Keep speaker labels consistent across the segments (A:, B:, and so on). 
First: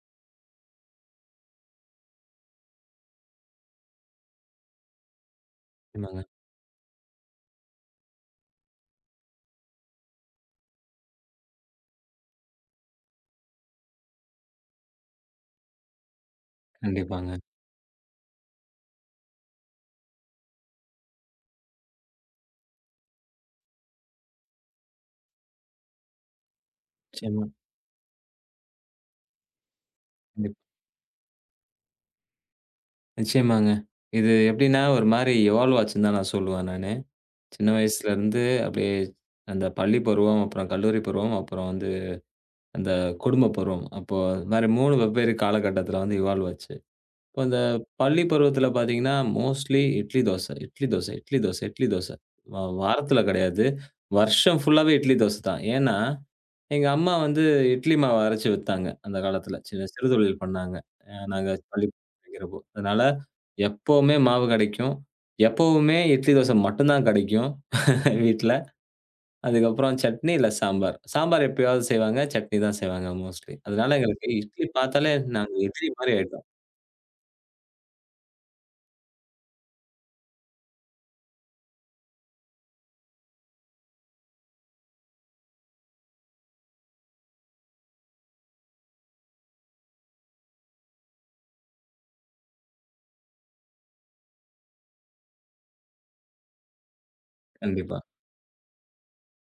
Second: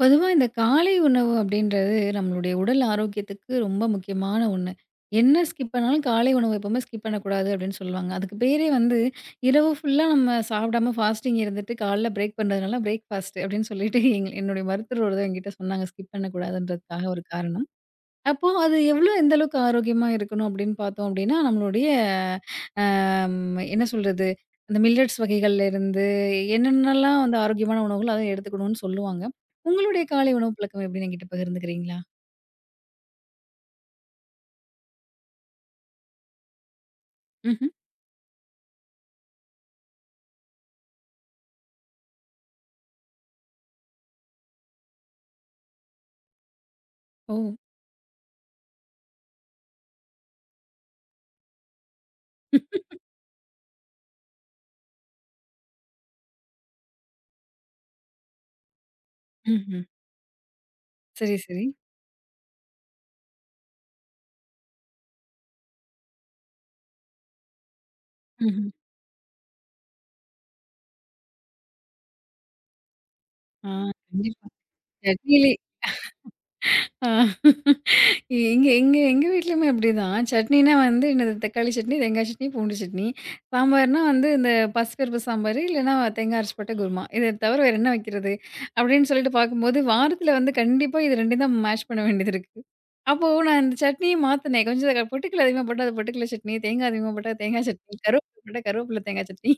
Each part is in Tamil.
A: பொதுவா இந்த காலை உணவு அப்படின்றது நம்மளுடைய உடல் ஆரோக்கியத்துக்கு ரொம்ப முக்கியமான ஒண்ணு. என்ன ஸ்கிப் பண்ணாலும்
B: நிச்சயமாங்க,
A: காலை உணவு எப்பவுமே ஸ்கிப் பண்ணக்கூடாது அப்படின்னு சொல்லுவாங்க. அதுக்கு பேரே வந்து இரவு ஃபுல்லா நம்ம சாப்பிடாம ஃபாஸ்டிங் இருந்துட்டு காலைல பிரேக் பண்ணுறதுனால பிரேக் ஃபாஸ்ட் அப்படின்னு சொல்லிட்டு என்னுடைய மருத்துவர் ஒருத்தர் என்கிட்ட சொன்னாங்க ஸ்கிப் பண்ணக்கூடாதுன்றதுக்காக ஒரு
B: கண்டிப்பாங்க.
A: காரணம். அப்போ அது எந்த அளவுக்கு ஆரோக்கியமா இருக்கணும் அப்படின்னு பார்த்தோம் அப்படின்னா, நம்மளுடைய என்ன சொல்றது? அந்த மில்லட்ஸ் வகைகள்ல இருந்து என்னென்னலாம் வந்து
B: நிச்சயமா,
A: ஆரோக்கியமான உணவுகள் அத எடுத்துக்கணும்னு சொல்லுவாங்க. உங்களுடைய காலை உணவு
B: கண்டிப்பா.
A: பழக்கம் எப்படின்னு என்கிட்ட பகிர்ந்துக்கிறீங்களா?
B: நிச்சயமாங்க. இது எப்படின்னா, ஒரு மாரி எவால்வ் ஆச்சுன்னு தான் நான் சொல்லுவேன் நானு. சின்ன
A: ம்ஹ்ம்.
B: வயசுலருந்து அப்படியே அந்த பள்ளி பருவம், அப்புறம் கல்லூரி பருவம், அப்புறம் வந்து அந்த குடும்ப பருவம். அப்போ இது மாரி 3 வெவ்வேறு காலகட்டத்துல வந்து இவால்வ் ஆச்சு.
A: ஓ!
B: இப்போ அந்த பள்ளி பருவத்துல பார்த்தீங்கன்னா, மோஸ்ட்லி இட்லி தோசை, இட்லி தோசை, இட்லி தோசை, இட்லி தோசை. வா வாரத்துல கிடையாது. வருஷம் ஃபுல்லாவே இட்லி தோசை தான். ஏன்னா எங்க அம்மா வந்து இட்லி மாவு அரைச்சு வித்தாங்க. அந்த காலத்துல.
A: ம்ஹ்ம்.
B: சின்ன சிறு தொழில் பண்ணாங்க.
A: சரி,
B: நாங்க
A: சரி.
B: பள்ளி படிக்கிறப்போ. அதனால எப்பவுமே மாவு கிடைக்கும். எப்பவுமே இட்லி, தோசை மட்டும் தான் கிடைக்கும் வீட்ல.
A: ம்ஹ்ம்.
B: அதுக்கப்புறம் சட்னி இல்ல சாம்பார். சாம்பார் எப்பயாவது செய்வாங்க. சட்னி தான் செய்வாங்க மோஸ்ட்லி.
A: ஆ.
B: அதனால எங்களுக்கு
A: கண்டிப்பா.
B: இட்லி பார்த்தாலே
A: சட்னியிலே
B: நாங்க இட்லி மாரி ஆயிட்டோம்.
A: ஆ. எங்க எங்க எங்க வீட்லயுமே அப்படிதான். சட்னினா வந்து என்னது தக்காளி சட்னி, தேங்காய் சட்னி, பூண்டு சட்னி. சாம்பார்னா வந்து இந்த பசுப்பருப்பு சாம்பாரு, இல்லன்னா தேங்காய் அரைச்சு போட்ட குருமா. இத தவிர வேற என்ன வைக்கிறது? அப்படின்னு சொல்லிட்டு பார்க்கும்போது, வாரத்துல வந்து கண்டிப்பா இது 2யும் தான் மேஷ் பண்ண வேண்டியது இருக்கு. அப்போ நான் இந்த சட்னிய மாத்துனேன். கொஞ்சம் பொட்டுக்கல்ல அதிகமா போட்டா, அது பொட்டுக்கல்ல சட்னி, தேங்காய் அதிகமா போட்டா, தேங்காய் சட்னி,
B: கண்டிப்பா.
A: கருவேப்பில போட்டா, கருவேப்பில தேங்காய் சட்னி.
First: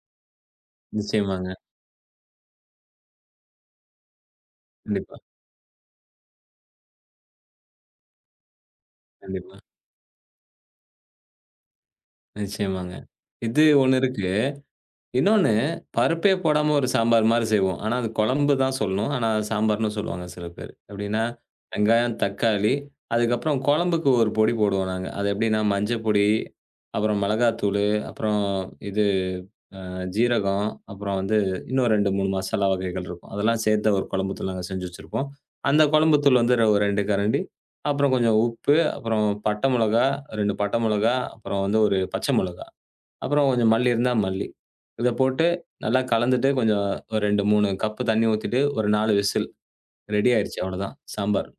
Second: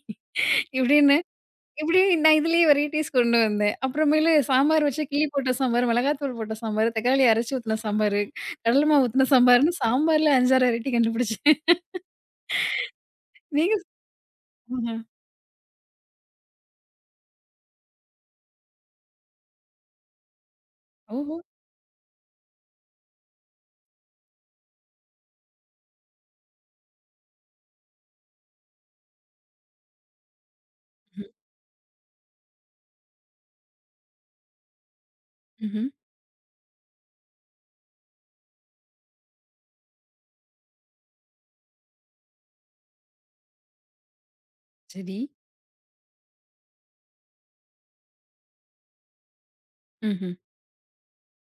A: இப்படின்னு
B: நிச்சயமாங்க.
A: இப்படி நான் இதுலயே வெரைட்டீஸ் கொண்டு வந்தேன். அப்புறமேலு சாம்பார் வச்சு
B: கண்டிப்பா,
A: கிள்ளி போட்ட சாம்பார், மிளகாத்தூள் போட்ட சாம்பார், தக்காளி அரைச்சு ஊத்துன சாம்பாரு, கடல மாவு ஊத்துன
B: கண்டிப்பா.
A: சாம்பார்ன்னு சாம்பார்ல 5, 6 வெரைட்டி கண்டுபிடிச்சேன்.
B: நிச்சயமாங்க. இது
A: நீங்க
B: ஒண்ணு இருக்கு.
A: ஆஹா.
B: இன்னொன்னு, பருப்பே போடாம ஒரு சாம்பார் மாரி செய்வோம். ஆனா, அது குழம்பு தான் சொல்லணும். ஆனா, அத சாம்பார்ன்னு சொல்லுவாங்க சில பேர். எப்படின்னா,
A: ஓஹோ!
B: வெங்காயம், தக்காளி, அதுக்கப்புறம் குழம்புக்கு ஒரு பொடி போடுவோம் நாங்க. அது எப்படின்னா, மஞ்சள் பொடி, அப்புறம் மிளகாத்தூளு, அப்புறம் இது ஜீரகம், அப்புறம்
A: ம்ஹ்ம்.
B: வந்து இன்னும் 2, 3 மசாலா வகைகள் இருக்கும். அதெல்லாம் சேர்த்த ஒரு குழம்புத்தூள் நாங்க செஞ்சு வச்சிருப்போம். அந்த
A: ம்ஹ்ம்.
B: குழம்புத்தூள் வந்து ஒரு 2 கரண்டி, அப்புறம் கொஞ்சம் உப்பு, அப்புறம் பட்டை மிளகா, 2 பட்டை மிளகா, அப்புறம் வந்து ஒரு பச்சை மிளகா. அப்புறம் கொஞ்சம் மல்லி இருந்தா மல்லி. இத
A: சரி.
B: போட்டு நல்லா கலந்துட்டு, கொஞ்சம் ஒரு 2, 3 கப்பு தண்ணீ ஊத்திட்டு, ஒரு 4 விசில் ரெடி
A: ம்ஹ்ம்.
B: ஆயிருச்சு அவ்வளோதான் சாம்பார்.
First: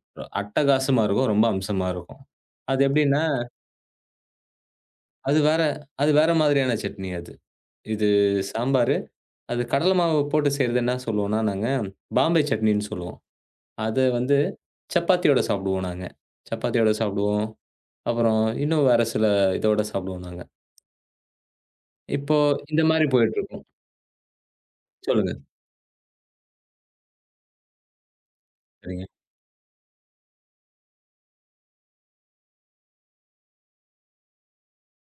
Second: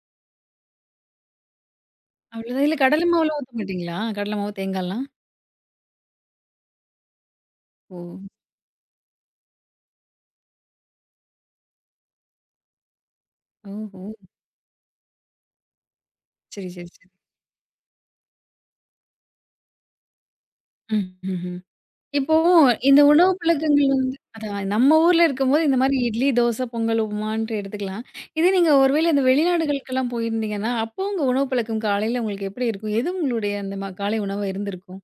B: அட்டகாசமா இருக்கும். ரொம்ப அம்சமா இருக்கும்.
A: அவ்வளோதான். இல்ல
B: அது
A: கடல
B: எப்படின்னா,
A: மாவுலாம் ஊத்த மாட்டீங்களா? கடல மாவு, தேங்காய்லாம்?
B: அது வேற அது வேற மாதிரியான சட்னி அது.
A: ஓ!
B: இது சாம்பாரு. அது கடல மாவு போட்டு செய்றது என்ன சொல்லுவோம்னா, நாங்க பாம்பே சட்னின்னு சொல்லுவோம். அத
A: ஓஹோ!
B: வந்து சப்பாத்தியோட சாப்பிடுவோம் நாங்க.
A: சரி, சரி,
B: சப்பாத்தியோட
A: சரி.
B: சாப்பிடுவோம். அப்புறம் இன்னும் வேற சில இதோட சாப்பிடுவோம் நாங்க.
A: ம். ம்ஹ்ம். இப்போ
B: இப்போ இந்த
A: இந்த
B: மாரி
A: உணவு
B: போயிட்டுருக்கும்.
A: பழக்கங்கள் வந்து அதான் நம்ம ஊர்ல
B: சொல்லுங்க.
A: இருக்கும்போது இந்த மாரி இட்லி, தோசை, பொங்கல், உப்புமான்ட்டு எடுத்துக்கலாம். இதே நீங்க
B: சரிங்க.
A: ஒருவேளை இந்த வெளிநாடுகளுக்கெல்லாம் போயிருந்தீங்கன்னா, அப்போ உங்க உணவு பழக்கம் காலையில உங்களுக்கு எப்படி இருக்கும்? எது உங்களுடைய அந்த காலை உணவா இருந்திருக்கும்?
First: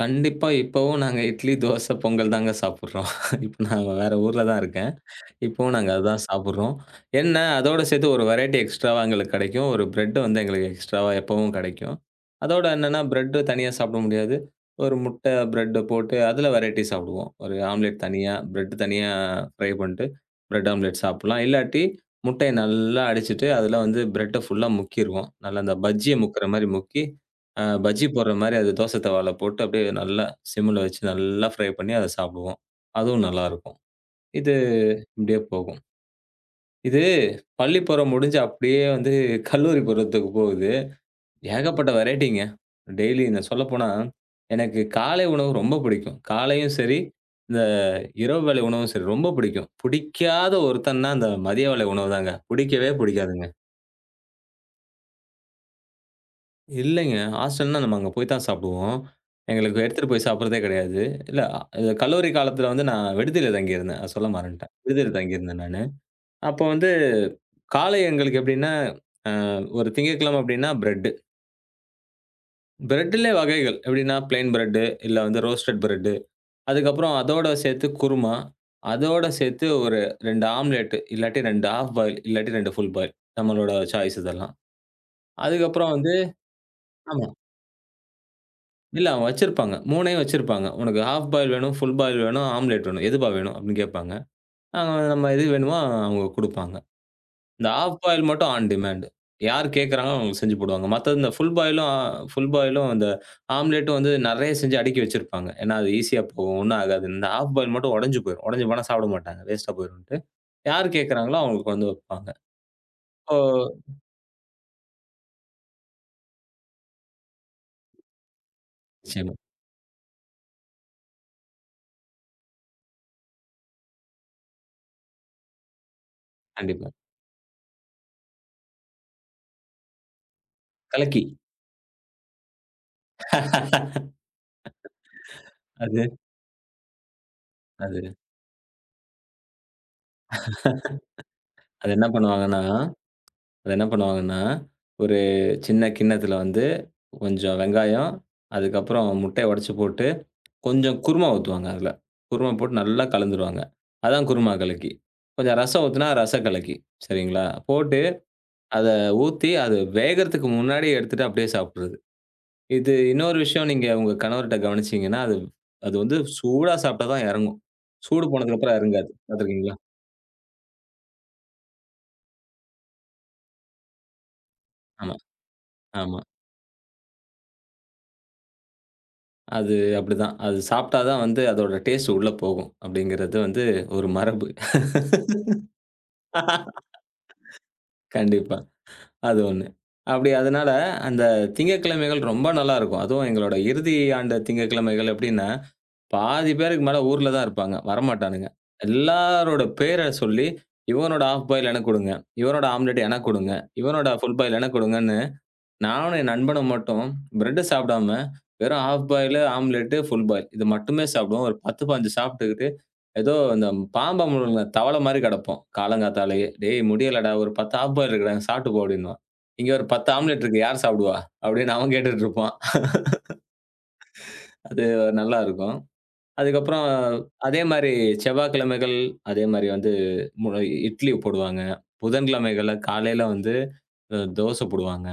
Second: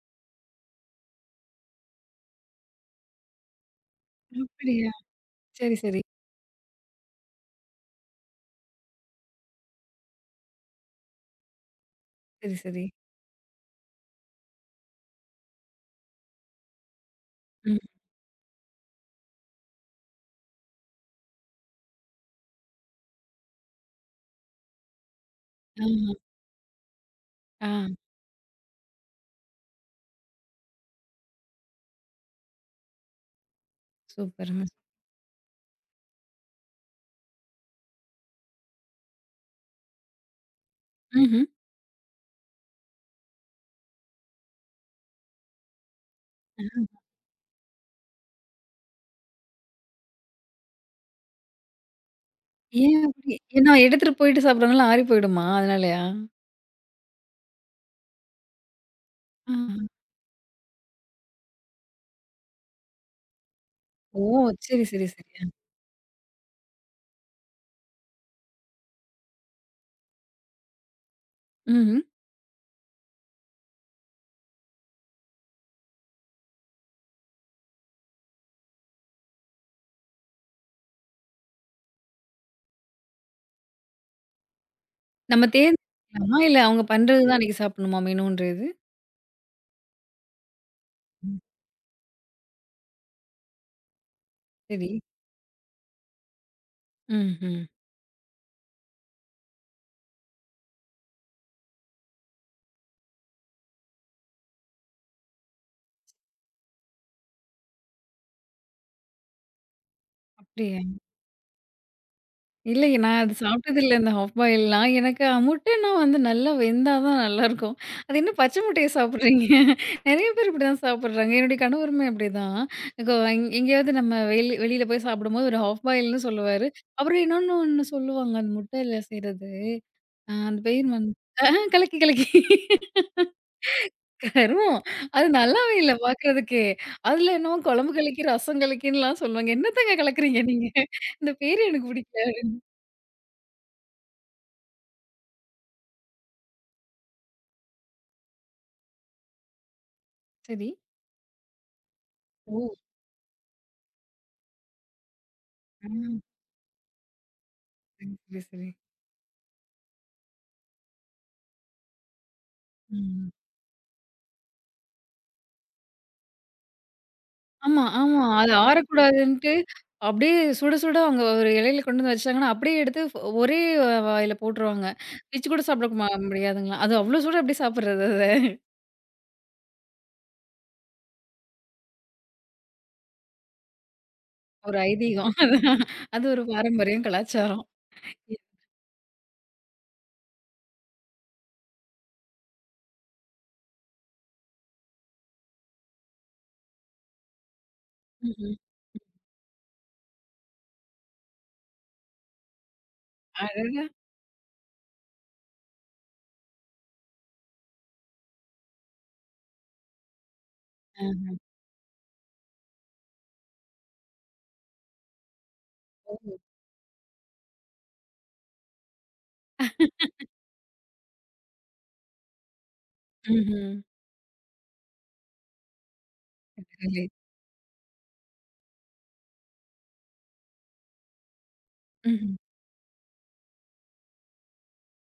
B: கண்டிப்பா இப்பவும் நாங்க இட்லி, தோசை, பொங்கல் தாங்க சாப்பிடுறோம். இப்ப நான் வேற ஊர்ல தான்
A: அப்படியா?
B: இருக்கேன். இப்பவும்
A: சரி,
B: நாங்க
A: சரி.
B: அதுதான் சாப்பிடுறோம். என்ன அதோட சேர்த்து ஒரு வெரைட்டி எக்ஸ்ட்ராவா எங்களுக்கு கிடைக்கும். ஒரு பிரெட் வந்து எங்களுக்கு எக்ஸ்ட்ராவா எப்பவும் கிடைக்கும்.
A: சரி,
B: அதோட
A: சரி.
B: என்னன்னா பிரெட் தனியா சாப்பிட முடியாது. ஒரு முட்டை பிரெட் போட்டு அதுல வெரைட்டி சாப்பிடுவோம். ஒரு
A: ம்.
B: ஆம்லெட் தனியா, பிரெட் தனியா ஃப்ரை பண்ணிட்டு பிரெட் ஆம்லெட் சாப்பிடலாம். இல்லாட்டி முட்டைய நல்லா அடிச்சுட்டு அதுல வந்து பிரெட்ட ஃபுல்லா முக்கிருவோம். நல்லா அந்த
A: ஆமா.
B: பஜ்ஜிய முக்குற மாரி முக்கி,
A: ஆ.
B: பஜ்ஜி போடுற மாரி அது தோசை தவால போட்டு அப்படியே நல்லா சிம்ல வச்சு நல்லா ஃப்ரை பண்ணி அத சாப்பிடுவோம். அதுவும் நல்லாருக்கும். இது
A: சூப்பருங்க.
B: இப்படியே போகும். இது பள்ளி பருவம் முடிஞ்சு அப்படியே வந்து கல்லூரி பருவத்துக்கு போகுது.
A: ம்ஹ்ம்.
B: ஏகப்பட்ட வெரைட்டிங்க. டெய்லி நான் சொல்லப்போனா, எனக்கு காலை உணவு ரொம்ப பிடிக்கும். காலையும் சரி, இந்த இரவு வேளை உணவும் சரி ரொம்ப பிடிக்கும். பிடிக்காத ஒருத்தன்னா அந்த மதிய வேளை உணவு தாங்க. பிடிக்கவே
A: ஏன் அப்படி?
B: பிடிக்காதுங்க.
A: ஏன்னா எடுத்துட்டு போயிட்டு சாப்பிடுறவங்கலாம் ஆறி போயிடுமா? அதனாலயா?
B: இல்லைங்க. ஹாஸ்டல்னா நம்ம அங்க போய் தான் சாப்பிடுவோம். எங்களுக்கு
A: ஆ.
B: எடுத்துட்டு போய் சாப்பிடுறதே கிடையாது. இல்ல, கல்லூரி காலத்துல வந்து நான் விடுதியில தங்கியிருந்தேன். அத
A: ஓ!
B: சொல்ல மறந்துட்டேன்.
A: சரி, சரி,
B: விடுதியில
A: சரி. ஆ.
B: தங்கியிருந்தேன் நானு. அப்போ வந்து காலை எங்களுக்கு எப்படின்னா, அ ஒரு திங்கட்கிழமை அப்படின்னா பிரெட்டு.
A: ம்ஹ்ம்.
B: பிரெட்டுலே வகைகள். எப்படின்னா பிளெயின் பிரெட்டு, இல்ல வந்து ரோஸ்டட் பிரெட்டு. அதுக்கப்புறம் அதோட சேர்த்து குருமா. அதோட சேர்த்து ஒரு 2 ஆம்லெட், இல்லாட்டி 2 ஹாஃப் பாயில், இல்லாட்டி 2 ஃபுல் பாயில். நம்மளோட சாய்ஸ் இதெல்லாம்.
A: நம்ம
B: அதுக்கப்புறம் வந்து
A: தேர்ந்தெடுக்கலாமா? இல்ல அவங்க பண்றது
B: ஆமா.
A: தான் அன்னைக்கு சாப்பிடணுமா மெனுன்றது?
B: இல்ல அவங்க வச்சிருப்பாங்க. 3யும் வச்சிருப்பாங்க. "உனக்கு ஹாஃப்
A: ம்.
B: பாயில் வேணும், ஃபுல் பாயில் வேணும், ஆம்லெட் வேணும். எதுப்பா வேணும்?" அப்படின்னு கேட்பாங்க.
A: சரி.
B: நாங்க நம்ம எது வேணுமோ அவங்க குடுப்பாங்க.
A: ம்ஹ்ம்.
B: இந்த ஹால்ஃப் பாயில் மட்டும் ஆன் டிமாண்ட். யார் கேட்கறாங்களோ அவங்களுக்கு செஞ்சு போடுவாங்க. மத்தது இந்த ஃபுல் பாயிலும் இந்த ஆம்லேட்டும் வந்து நெறைய செஞ்சு அடுக்கி வச்சிருப்பாங்க. ஏன்னா அது ஈஸியா போகும். ஒண்ணும் ஆகாது. இந்த ஹால்ஃப் பாயில் மட்டும் உடைஞ்சு போயிரும். உடைஞ்சு போனா சாப்பிட மாட்டாங்க. வேஸ்ட்டா போயிரும்ன்ட்டு.
A: அப்படியா?
B: யார் கேட்கறாங்களோ அவங்களுக்கு வந்து வைப்பாங்க.
A: இல்லையே நான் அது
B: இப்போ
A: சாப்பிட்டதில்ல இந்த ஹாஃப் பாயில்லாம். எனக்கு முட்டைன்னா வந்து நல்லா வெந்தா தான் நல்லாருக்கும். அது என்ன பச்சை முட்டைய
B: நிச்சயமா.
A: சாப்பிடுறீங்க? நெறைய பேர் இப்படிதான் சாப்பிடுறாங்க. என்னுடைய கணவருமே அப்படிதான். கோ எங் எங்கேயாவது நம்ம வெளியில போய் சாப்பிடும்போது ஒரு ஹாஃப் பாயில்னு சொல்லுவாரு.
B: கண்டிப்பா.
A: அப்புறம் ஒண்ணு சொல்லுவாங்க அந்த முட்டையில செய்றது. அந்த பேர் வந்து
B: கலக்கி.
A: கலக்கி கலக்கி. கருமம். அது நல்லாவே இல்ல
B: அது
A: பார்க்கறதுக்கே. அதுல என்னமோ குழம்பு
B: அது
A: கலக்கி, ரசம் கலக்கின்னுலாம் சொல்லுவாங்க. என்னத்தங்க கலக்குறீங்க நீங்க? இந்த பேரு எனக்கு
B: அது என்ன
A: பிடிக்கல.
B: பண்ணுவாங்கன்னா அது என்ன பண்ணுவாங்கன்னா, ஒரு சின்ன கிண்ணத்துல வந்து கொஞ்சம் வெங்காயம், அதுக்கப்புறம் முட்டைய உடைச்சு போட்டு
A: சரி.
B: கொஞ்சம் குருமா ஊத்துவாங்க அதுல. குருமா
A: ஓ!
B: போட்டு நல்லா கலந்துருவாங்க. அதான் குருமா கலக்கி. கொஞ்சம் ரசம்
A: ஆ.
B: ஊத்துனா ரச கலக்கி. சரிங்களா? போட்டு
A: சரி, சரி, சரி.
B: அத ஊத்தி, அது வேகறதுக்கு முன்னாடி எடுத்துட்டு அப்படியே சாப்பிடுறது. இது
A: ம்.
B: இன்னொரு விஷயம் நீங்க உங்க கணவர்ட்ட கவனிச்சீங்கன்னா, அது அது வந்து சூடா சாப்பிட்டா தான் இறங்கும்.
A: ஆமா, ஆமா.
B: சூடு
A: அது
B: போனதுக்கு அப்புறம் இறங்காது.
A: ஆறக்கூடாதுன்ட்டு
B: பார்த்துருக்கீங்களா?
A: அப்படியே சுட சுட அவங்க ஒரு இலையில கொண்டு வந்து வச்சுட்டாங்கன்னா, அப்படியே எடுத்து ஒரே வாயில போட்டுருவாங்க.
B: ஆமா,
A: பிச்சு கூட சாப்பிட
B: ஆமா.
A: முடியாதுங்களாம். அது அவ்ளோ சுட எப்படி சாப்பிடுறது அத?
B: அது அப்படிதான். அது சாப்பிட்டா தான் வந்து அதோட டேஸ்ட் உள்ள போகும். அப்படிங்கிறது வந்து ஒரு மரபு.
A: ஒரு ஐதீகம். அதான். அது ஒரு பாரம்பரியம், கலாச்சாரம்.
B: கண்டிப்பா. அது ஒண்ணு. அப்படி அதனால அந்த திங்கட்கிழமைகள் ரொம்ப நல்லா இருக்கும். அதுவும் எங்களோட இறுதி ஆண்டு திங்கட்கிழமைகள் எப்படின்னா, பாதி பேருக்கு மேல ஊர்ல தான் இருப்பாங்க. வரமாட்டானுங்க.
A: ம்ஹ்ம்.
B: எல்லாரோட பேர சொல்லி, இவனோட ஹாஃப் பாயில் எனக்கு குடுங்க. இவனோட ஆம்லெட் எனக்கு குடுங்க.
A: அடடா!
B: இவனோட ஃபுல் பாயில் எனக்கு குடுங்கன்னு, நானும் என் நண்பனும் மட்டும் பிரெட் சாப்பிடாம, வெறும் half boil, omelette, full boil இது மட்டுமே
A: ஆ.
B: சாப்பிடுவோம். ஒரு 10, 15 சாப்பிட்டுக்கிட்டு ஏதோ அந்த பாம்ப முழுங்குன தவள மாரி கெடப்போம். காலங்காத்தாலயே, "டேய் முடியலடா ஒரு 10 ஆஃப் பாயில் இருக்குடா சாப்ட்டு போ" அப்படின்னுவான். இங்க ஒரு 10 ஆம்லெட் இருக்கு யார் சாப்பிடுவா? அப்படின்னு அவன் கேட்டுட்டு இருப்பான். அது நல்லா இருக்கும். அதுக்கப்புறம்
A: ம்ஹ்ம்.
B: அதே மாரி செவ்வாய்க்கிழமைகள் அதே மாரி வந்து மு இட்லி போடுவாங்க.
A: ம்ஹ்ம்.
B: புதன்கிழமைகள்ல காலையில வந்து தோசை போடுவாங்க.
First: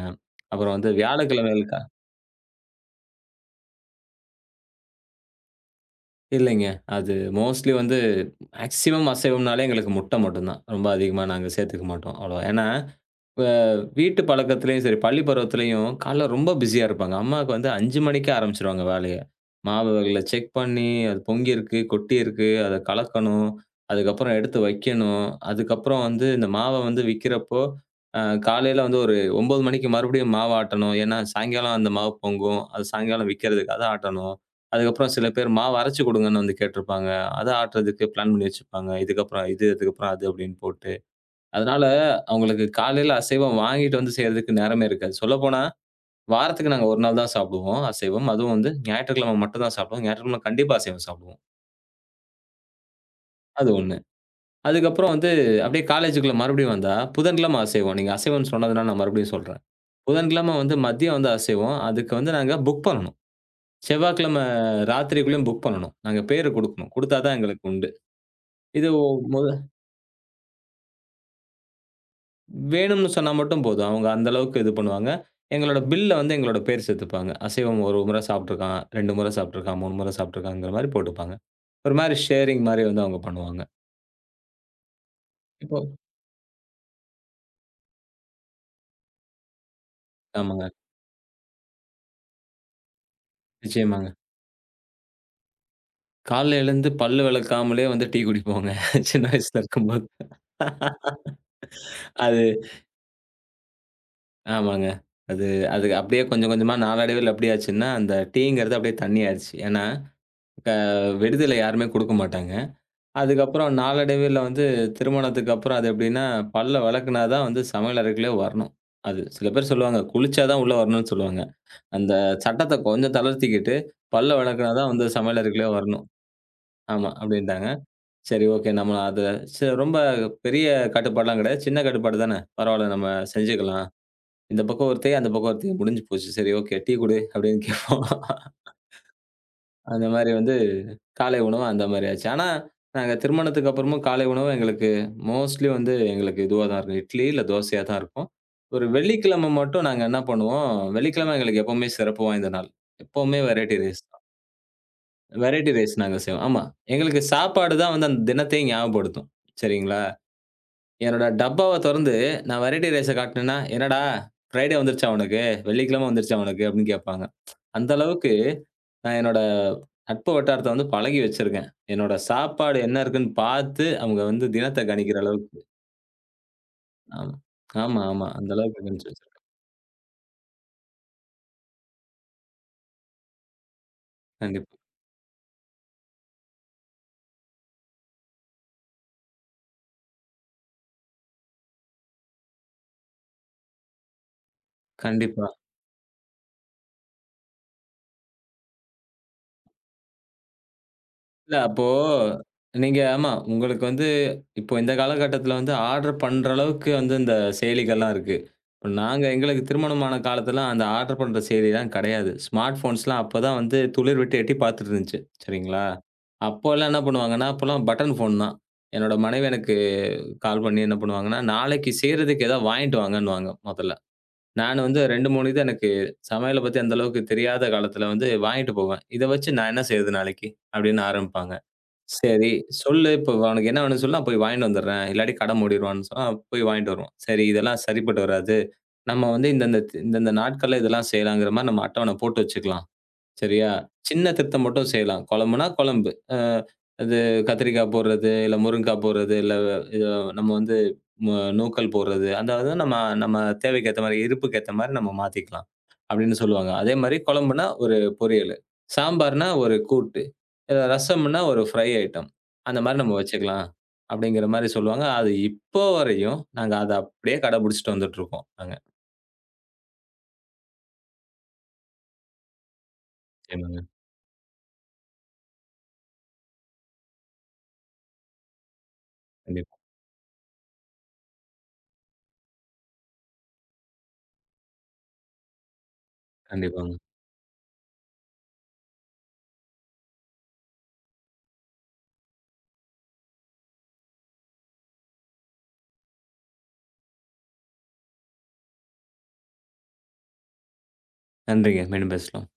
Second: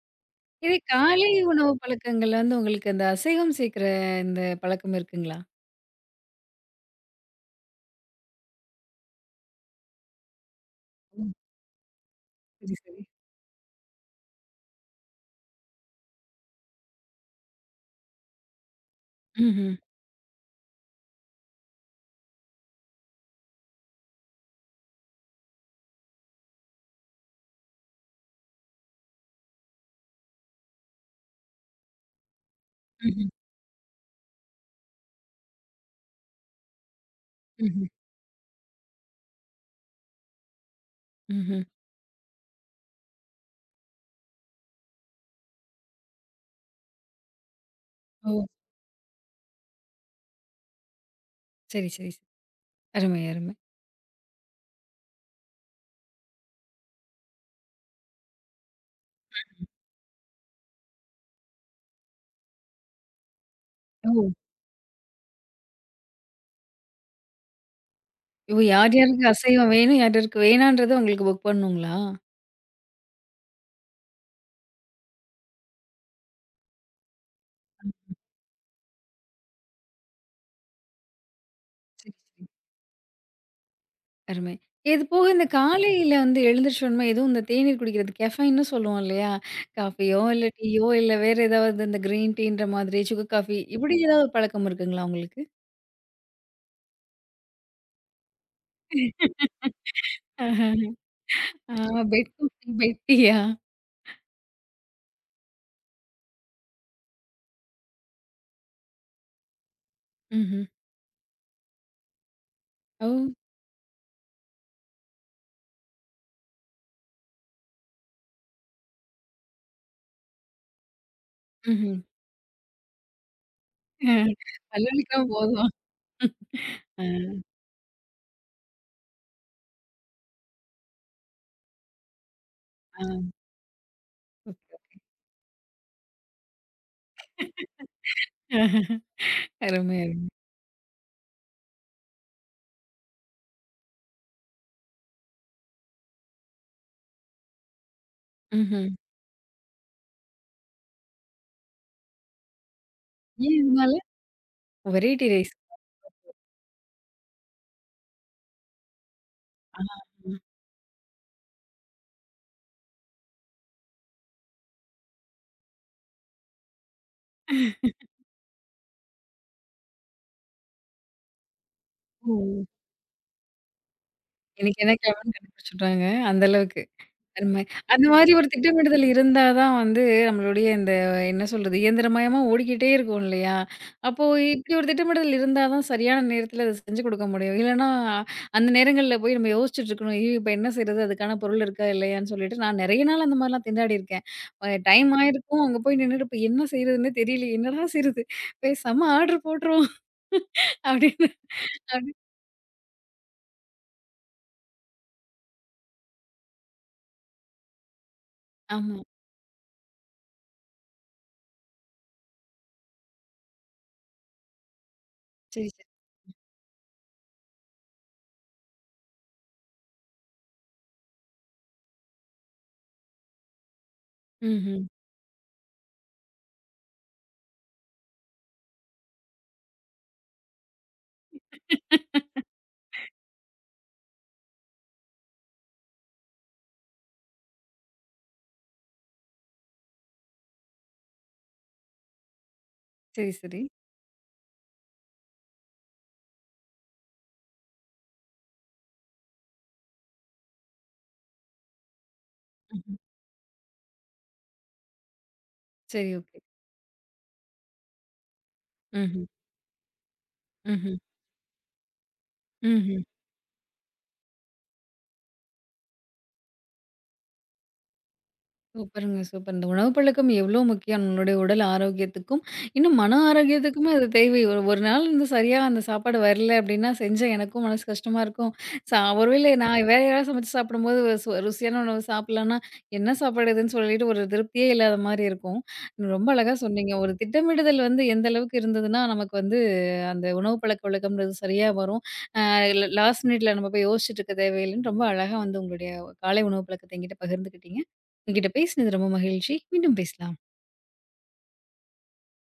B: அப்புறம்
A: இதே
B: வந்து
A: காலை
B: வியாழக்கிழமைகள்
A: உணவு பழக்கங்கள்ல வந்து உங்களுக்கு அந்த அசைவம் சேர்க்கிற இந்த பழக்கம் இருக்குங்களா?
B: இல்லைங்க. அது மோஸ்ட்லி வந்து மேக்ஸிமம் அசைவம்னாலே எங்களுக்கு முட்டை மட்டும் தான். ரொம்ப அதிகமா
A: ஓ!
B: நாங்க சேர்த்துக்க மாட்டோம் அவ்வளவா. ஏன்னா
A: சரி, சரி.
B: இப்ப வீட்டு பழக்கத்திலயும் சரி, பள்ளி பருவத்திலயும் காலைல ரொம்ப பிஸியா இருப்பாங்க. அம்மாவுக்கு வந்து 5 மணிக்கே ஆரம்பிச்சுருவாங்க வேலைய.
A: ம்ஹ்ம்.
B: மாவு வகைகள செக் பண்ணி, அது பொங்கியிருக்கு, கொட்டியிருக்கு, அத கலக்கணும். அதுக்கப்புறம் எடுத்து வைக்கணும். அதுக்கப்புறம் வந்து இந்த மாவ வந்து விக்கிறப்போ, அ காலையில வந்து ஒரு 9 மணிக்கு மறுபடியும் மாவு ஆட்டணும். ஏன்னா, சாயங்காலம் அந்த மாவு பொங்கும். அது
A: ம்ஹ்ம்.
B: சாயங்காலம் விக்கிறதுக்கு அத ஆட்டணும். அதுக்கப்புறம் சில பேர் மாவு அரைச்சு குடுங்கன்னு வந்து கேட்டிருப்பாங்க. அத
A: ம்ஹ்ம்.
B: ஆட்டுறதுக்கு பிளான் பண்ணி வச்சுப்பாங்க. இதுக்கப்புறம் இது, இதுக்கப்புறம் அது அப்படின்னு போட்டு.
A: ம்ஹ்ம்.
B: அதனால அவங்களுக்கு காலையில அசைவம் வாங்கிட்டு வந்து செய்றதுக்கு நேரமே இருக்காது. சொல்லப்போனா வாரத்துக்கு நாங்க 1 நாள் தான் சாப்பிடுவோம் அசைவம்.
A: ஓ!
B: அதுவும் வந்து ஞாயிற்றுக்கிழமை மட்டும் தான் சாப்பிடுவோம். ஞாயிற்றுக்கிழமை கண்டிப்பா அசைவம் சாப்பிடுவோம்.
A: சரி, சரி, சரி. அருமை, அருமை.
B: அது 1. அதுக்கப்புறம் வந்து அப்படியே காலேஜுக்குள்ள மறுபடியும் வந்தா, புதன்கிழமை அசைவம். நீங்க அசைவம்ன்னு சொன்னதுனால நான் மறுபடியும் சொல்றேன். புதன்கிழமை வந்து மதியம் வந்து அசைவம். அதுக்கு வந்து நாங்க புக் பண்ணணும்.
A: ஓ!
B: செவ்வாய்க்கிழமை ராத்திரிக்குள்ளயும் புக் பண்ணணும். நாங்க பேரு குடுக்கணும். குடுத்தா தான் எங்களுக்கு உண்டு.
A: ஓ!
B: இது
A: யார் யாருக்கு அசைவம் வேணும், யார் யாருக்கு வேணான்றத உங்களுக்கு புக் பண்ணுங்களா?
B: வேணும்னு சொன்னா மட்டும் போதும். அவங்க அந்த அளவுக்கு இது பண்ணுவாங்க. எங்களோட பில்ல வந்து எங்களோட பேர் சேர்த்துப்பாங்க. அசைவம் 1 முறை சாப்பிட்டுருக்கான், 2 முறை சாப்பிட்டுருக்கான், 3 முறை சாப்பிட்டுருக்கான்ங்கிற மாரி போட்டுப்பாங்க. ஒரு
A: சரி,
B: மாரி
A: சரி.
B: ஷேரிங் மாரி வந்து அவங்க பண்ணுவாங்க.
A: அருமை. இது போக இந்த
B: இப்போ
A: காலையில வந்து எழுந்திரிச்ச உடனே எதுவும் இந்த தேநீர் குடிக்கிறது கெஃபைன்னு சொல்லுவோம் இல்லையா? காஃபியோ, இல்ல
B: ஆமாங்க.
A: டீயோ, இல்ல வேற ஏதாவது இந்த கிரீன் டீன்ற மாதிரி சுகர் காஃபி இப்படி
B: நிச்சயமாங்க.
A: ஏதாவது பழக்கம் இருக்குங்களா உங்களுக்கு?
B: காலைல எழுந்து பல்லு விளக்காமலே வந்து டீ குடிப்போங்க. சின்ன வயசுல இருக்கும்போது.
A: ஆஹ. ఆ! பெட்
B: அது
A: குட்டி பெட்டியா?
B: ஆமாங்க. அது அது அப்படியே கொஞ்சம் கொஞ்சமா நாளடைவில எப்படி ஆச்சுன்னா, அந்த டீங்கிறது அப்படியே தண்ணி ஆயிருச்சு. ஏன்னா,
A: హుహు.
B: க விடுதியில யாருமே குடுக்க மாட்டாங்க.
A: ஓ!
B: அதுக்கப்புறம் நாளடைவில வந்து திருமணத்துக்கு அப்புறம் அது எப்படின்னா, பல்ல வெளக்குனா தான் வந்து சமையல் அறைக்குள்ளே வரணும். அது சில பேர் சொல்லுவாங்க, குளிச்சா தான் உள்ள வரணும்னு சொல்லுவாங்க.
A: హుహు.
B: அந்த சட்டத்த கொஞ்சம் தளர்த்திக்கிட்டு,
A: ஆ.
B: பல்ல வெளக்குனா தான் வந்து
A: பல்லளிக்காம
B: சமையல் அறைக்குள்ளே
A: போதும்.
B: வரணும்.
A: ஆ,
B: ஆமா அப்படின்ட்டாங்க. சரி ஓகே நம்ம அத ரொம்ப பெரிய கட்டுப்பாடுலாம் கிடையாது. சின்ன கட்டுப்பாடு தானே, பரவால்ல
A: ஆ.
B: நம்ம செஞ்சுக்கலாம். இந்த பக்கம்
A: ஓகே.
B: ஒருத்தி, அந்த பக்கம் ஒருத்தி முடிஞ்சு போச்சு. சரி ஓகே டீ குடு அப்படின்னு கேட்போம்.
A: அருமை, அருமை.
B: அந்த மாரி வந்து காலை உணவு அந்த மாரி ஆச்சு. ஆனா, நாங்க திருமணத்துக்கு அப்புறமும் காலை உணவு எங்களுக்கு மோஸ்ட்லி வந்து எங்களுக்கு இதுவா தான் இருக்கும். இட்லி இல்ல தோசையா தான் இருக்கும். ஒரு
A: ம்ஹ்ம்.
B: வெள்ளிக்கிழமை மட்டும் நாங்க என்ன பண்ணுவோம், வெள்ளிக்கிழமை எங்களுக்கு எப்பவுமே சிறப்பு வாய்ந்த நாள். எப்பவுமே
A: ஏன்
B: வெரைட்டி
A: இதனால?
B: ரைஸ் தான்.
A: Variety rice.
B: வெரைட்டி ரைஸ் நாங்க செய்வோம். ஆமா. எங்களுக்கு சாப்பாடு தான் வந்து அந்த தினத்தையும் ஞாபகப்படுத்தும்.
A: ஆ.
B: சரிங்களா? என்னோட டப்பாவ தொறந்து நான் வெரைட்டி ரைஸ காட்டுனேன்னா, "என்னடா ஃப்ரைடே வந்துருச்சா உனக்கு? வெள்ளிக்கிழமை வந்துருச்சா உனக்கு?" அப்படின்னு கேட்பாங்க. அந்த அளவுக்கு நான் என்னோட நட்பு வட்டாரத்த வந்து பழகி வச்சிருக்கேன். என்னோட
A: ஓ!
B: சாப்பாடு என்ன இருக்குன்னு பார்த்து, அவங்க வந்து தினத்த
A: இன்னைக்கு என்ன
B: கணிக்கிற
A: கிழமைன்னு
B: அளவுக்கு.
A: கண்டுபிடிச்சுட்டாங்க. அந்த அளவுக்கு.
B: ஆமா.
A: அருமை.
B: ஆமா,
A: அந்த
B: ஆமா.
A: மாரி ஒரு
B: அந்த அளவுக்கு
A: திட்டமிடுதல்
B: கணிச்சு
A: இருந்தா
B: வச்சிருக்கேன்.
A: தான் வந்து, நம்மளுடைய இந்த என்ன சொல்றது? இயந்திரமயமா ஓடிக்கிட்டே இருக்கும் இல்லையா? அப்போ இப்படி
B: கண்டிப்பா,
A: ஒரு திட்டமிடுதல் இருந்தா தான் சரியான நேரத்தில அத செஞ்சு குடுக்க முடியும். இல்லன்னா, அந்த நேரங்கள்ல போய் நம்ம யோசிச்சுட்டு இருக்கணும். ஐயோ! இப்ப என்ன செய்றது? அதுக்கான பொருள் இருக்கா? இல்லையான்னு சொல்லிட்டு, நான் நெறைய நாள் அந்த மாரிலாம் திண்டாடி இருக்கேன். டைம்
B: கண்டிப்பா.
A: ஆயிருக்கும். அங்க போய் நின்னுட்டு இப்ப என்ன செய்றதுன்னே தெரியலையே! என்னடா செய்றது? பேசாம ஆர்டர் போட்டுருவோம். அப்படின்னு
B: இல்ல அப்போ
A: அப்படி
B: நீங்க ஆமா உங்களுக்கு வந்து இப்போ இந்த காலகட்டத்தில வந்து ஆர்டர் பண்ற அளவுக்கு வந்து இந்த செயலிகள்லாம் இருக்கு. இப்ப
A: ஆமா.
B: நாங்க எங்களுக்கு திருமணமான காலத்தில அந்த ஆர்டர் பண்ற செயலிலாம் கிடையாது. ஸ்மார்ட் ஃபோன்ஸ்லாம் அப்ப தான் வந்து துளிர் விட்டு எட்டி பார்த்துட்டு இருந்துச்சு.
A: சரி,
B: சரிங்களா?
A: சரி.
B: அப்போலாம் என்ன பண்ணுவாங்கன்னா, அப்போலாம் பட்டன் ஃபோன் தான். என்னோட மனைவி எனக்கு கால் பண்ணி என்ன பண்ணுவாங்கன்னா, "நாளைக்கு செய்றதுக்கு ஏதாவது வாங்கிட்டு வாங்கன்னுவாங்க" மொதல்ல.
A: ம்ஹ்ம்.
B: நான் வந்து 2, 3 இது எனக்கு சமையல பத்தி அந்த அளவுக்கு தெரியாத காலத்தில வந்து வாங்கிட்டு போவேன். "இத வச்சு நான் என்ன செய்றது நாளைக்கு?" அப்படின்னு ஆரம்பிப்பாங்க. சரி. சொல்லு இப்போ அவனுக்கு என்ன வேணும்னு சொல்லு, நான் போய் வாங்கிட்டு வந்துடுறேன். இல்லாட்டி கடை மூடிருவான்னு சொன்னா, போய் வாங்கிட்டு வருவான். சரி இதெல்லாம் சரிப்பட்டு வராது. நம்ம வந்து இந்தந்த இந்தந்த நாட்கள்ல இதெல்லாம் செய்யலாங்கிற மாரி நம்ம அட்டவணை போட்டு வச்சுக்கலாம்.
A: சரி, சரி.
B: சரியா? சின்ன திருத்தம் மட்டும் செய்யலாம். குழம்புனா குழம்பு. அது கத்திரிக்காய் போடுறது, இல்ல முருங்கா போடுறது, இல்ல இது நம்ம வந்து ம நூக்கல் போடுறது. அதாவது நம்ம
A: ம்ஹ்ம்.
B: நம்ம தேவைக்கு ஏத்த மாரி, இருப்புக்கு ஏத்த மாரி நம்ம மாத்திக்கலாம்
A: சரி,
B: அப்படின்னு
A: ஓகே.
B: சொல்லுவாங்க. அதே மாரி குழம்புனா ஒரு பொரியலு,
A: ம்ஹ்ம்.
B: சாம்பார்னா ஒரு கூட்டு,
A: ம்ஹ்ம்.
B: ரசம்னா ஒரு ஃப்ரை ஐட்டம். அந்த மாரி
A: ம்ஹ்ம்.
B: நம்ம வச்சுக்கலாம் அப்படிங்கிற மாரி சொல்லுவாங்க. அது இப்போ வரையும் நாங்க அத அப்படியே கடைபிடிச்சுட்டு வந்துட்டுருக்கோம் நாங்க.
A: சூப்பருங்க, சூப்பர். இந்த உணவு பழக்கம் எவ்ளோ முக்கியம் நம்மளுடைய உடல் ஆரோக்கியத்துக்கும், இன்னும் மன ஆரோக்கியத்துக்குமே அது தேவை. ஒரு ஒரு நாள் வந்து சரியா அந்த சாப்பாடு வரல அப்டின்னா, செஞ்ச எனக்கும் மனசு கஷ்டமா இருக்கும். ஒருவேளை
B: கண்டிப்பாங்க.
A: நான் வேற யாராவது சமைச்சு சாப்பிடும்போது ஒரு ருசியான உணவு சாப்பிடலன்னா, என்ன சாப்பாடு இதுன்னு சொல்லிட்டு ஒரு திருப்தியே இல்லாத மாரி இருக்கும். நீங்க ரொம்ப அழகா சொன்னீங்க.
B: கண்டிப்பாங்க.
A: ஒரு திட்டமிடுதல் வந்து எந்த அளவுக்கு இருந்ததுன்னா, நமக்கு வந்து அந்த உணவு பழக்கவழக்கம்ன்றது சரியா வரும். லாஸ்ட் மினிட்ல நம்ம போய் யோசிச்சுட்டு இருக்க தேவையில்லைன்னு ரொம்ப அழகா வந்து உங்களுடைய காலை உணவு பழக்கத்தை என்கிட்ட பகிர்ந்துக்கிட்டீங்க. உங்ககிட்ட பேசினது ரொம்ப மகிழ்ச்சி. மீண்டும் பேசலாம்.
B: நன்றிங்க. மீண்டும் பேசலாம்.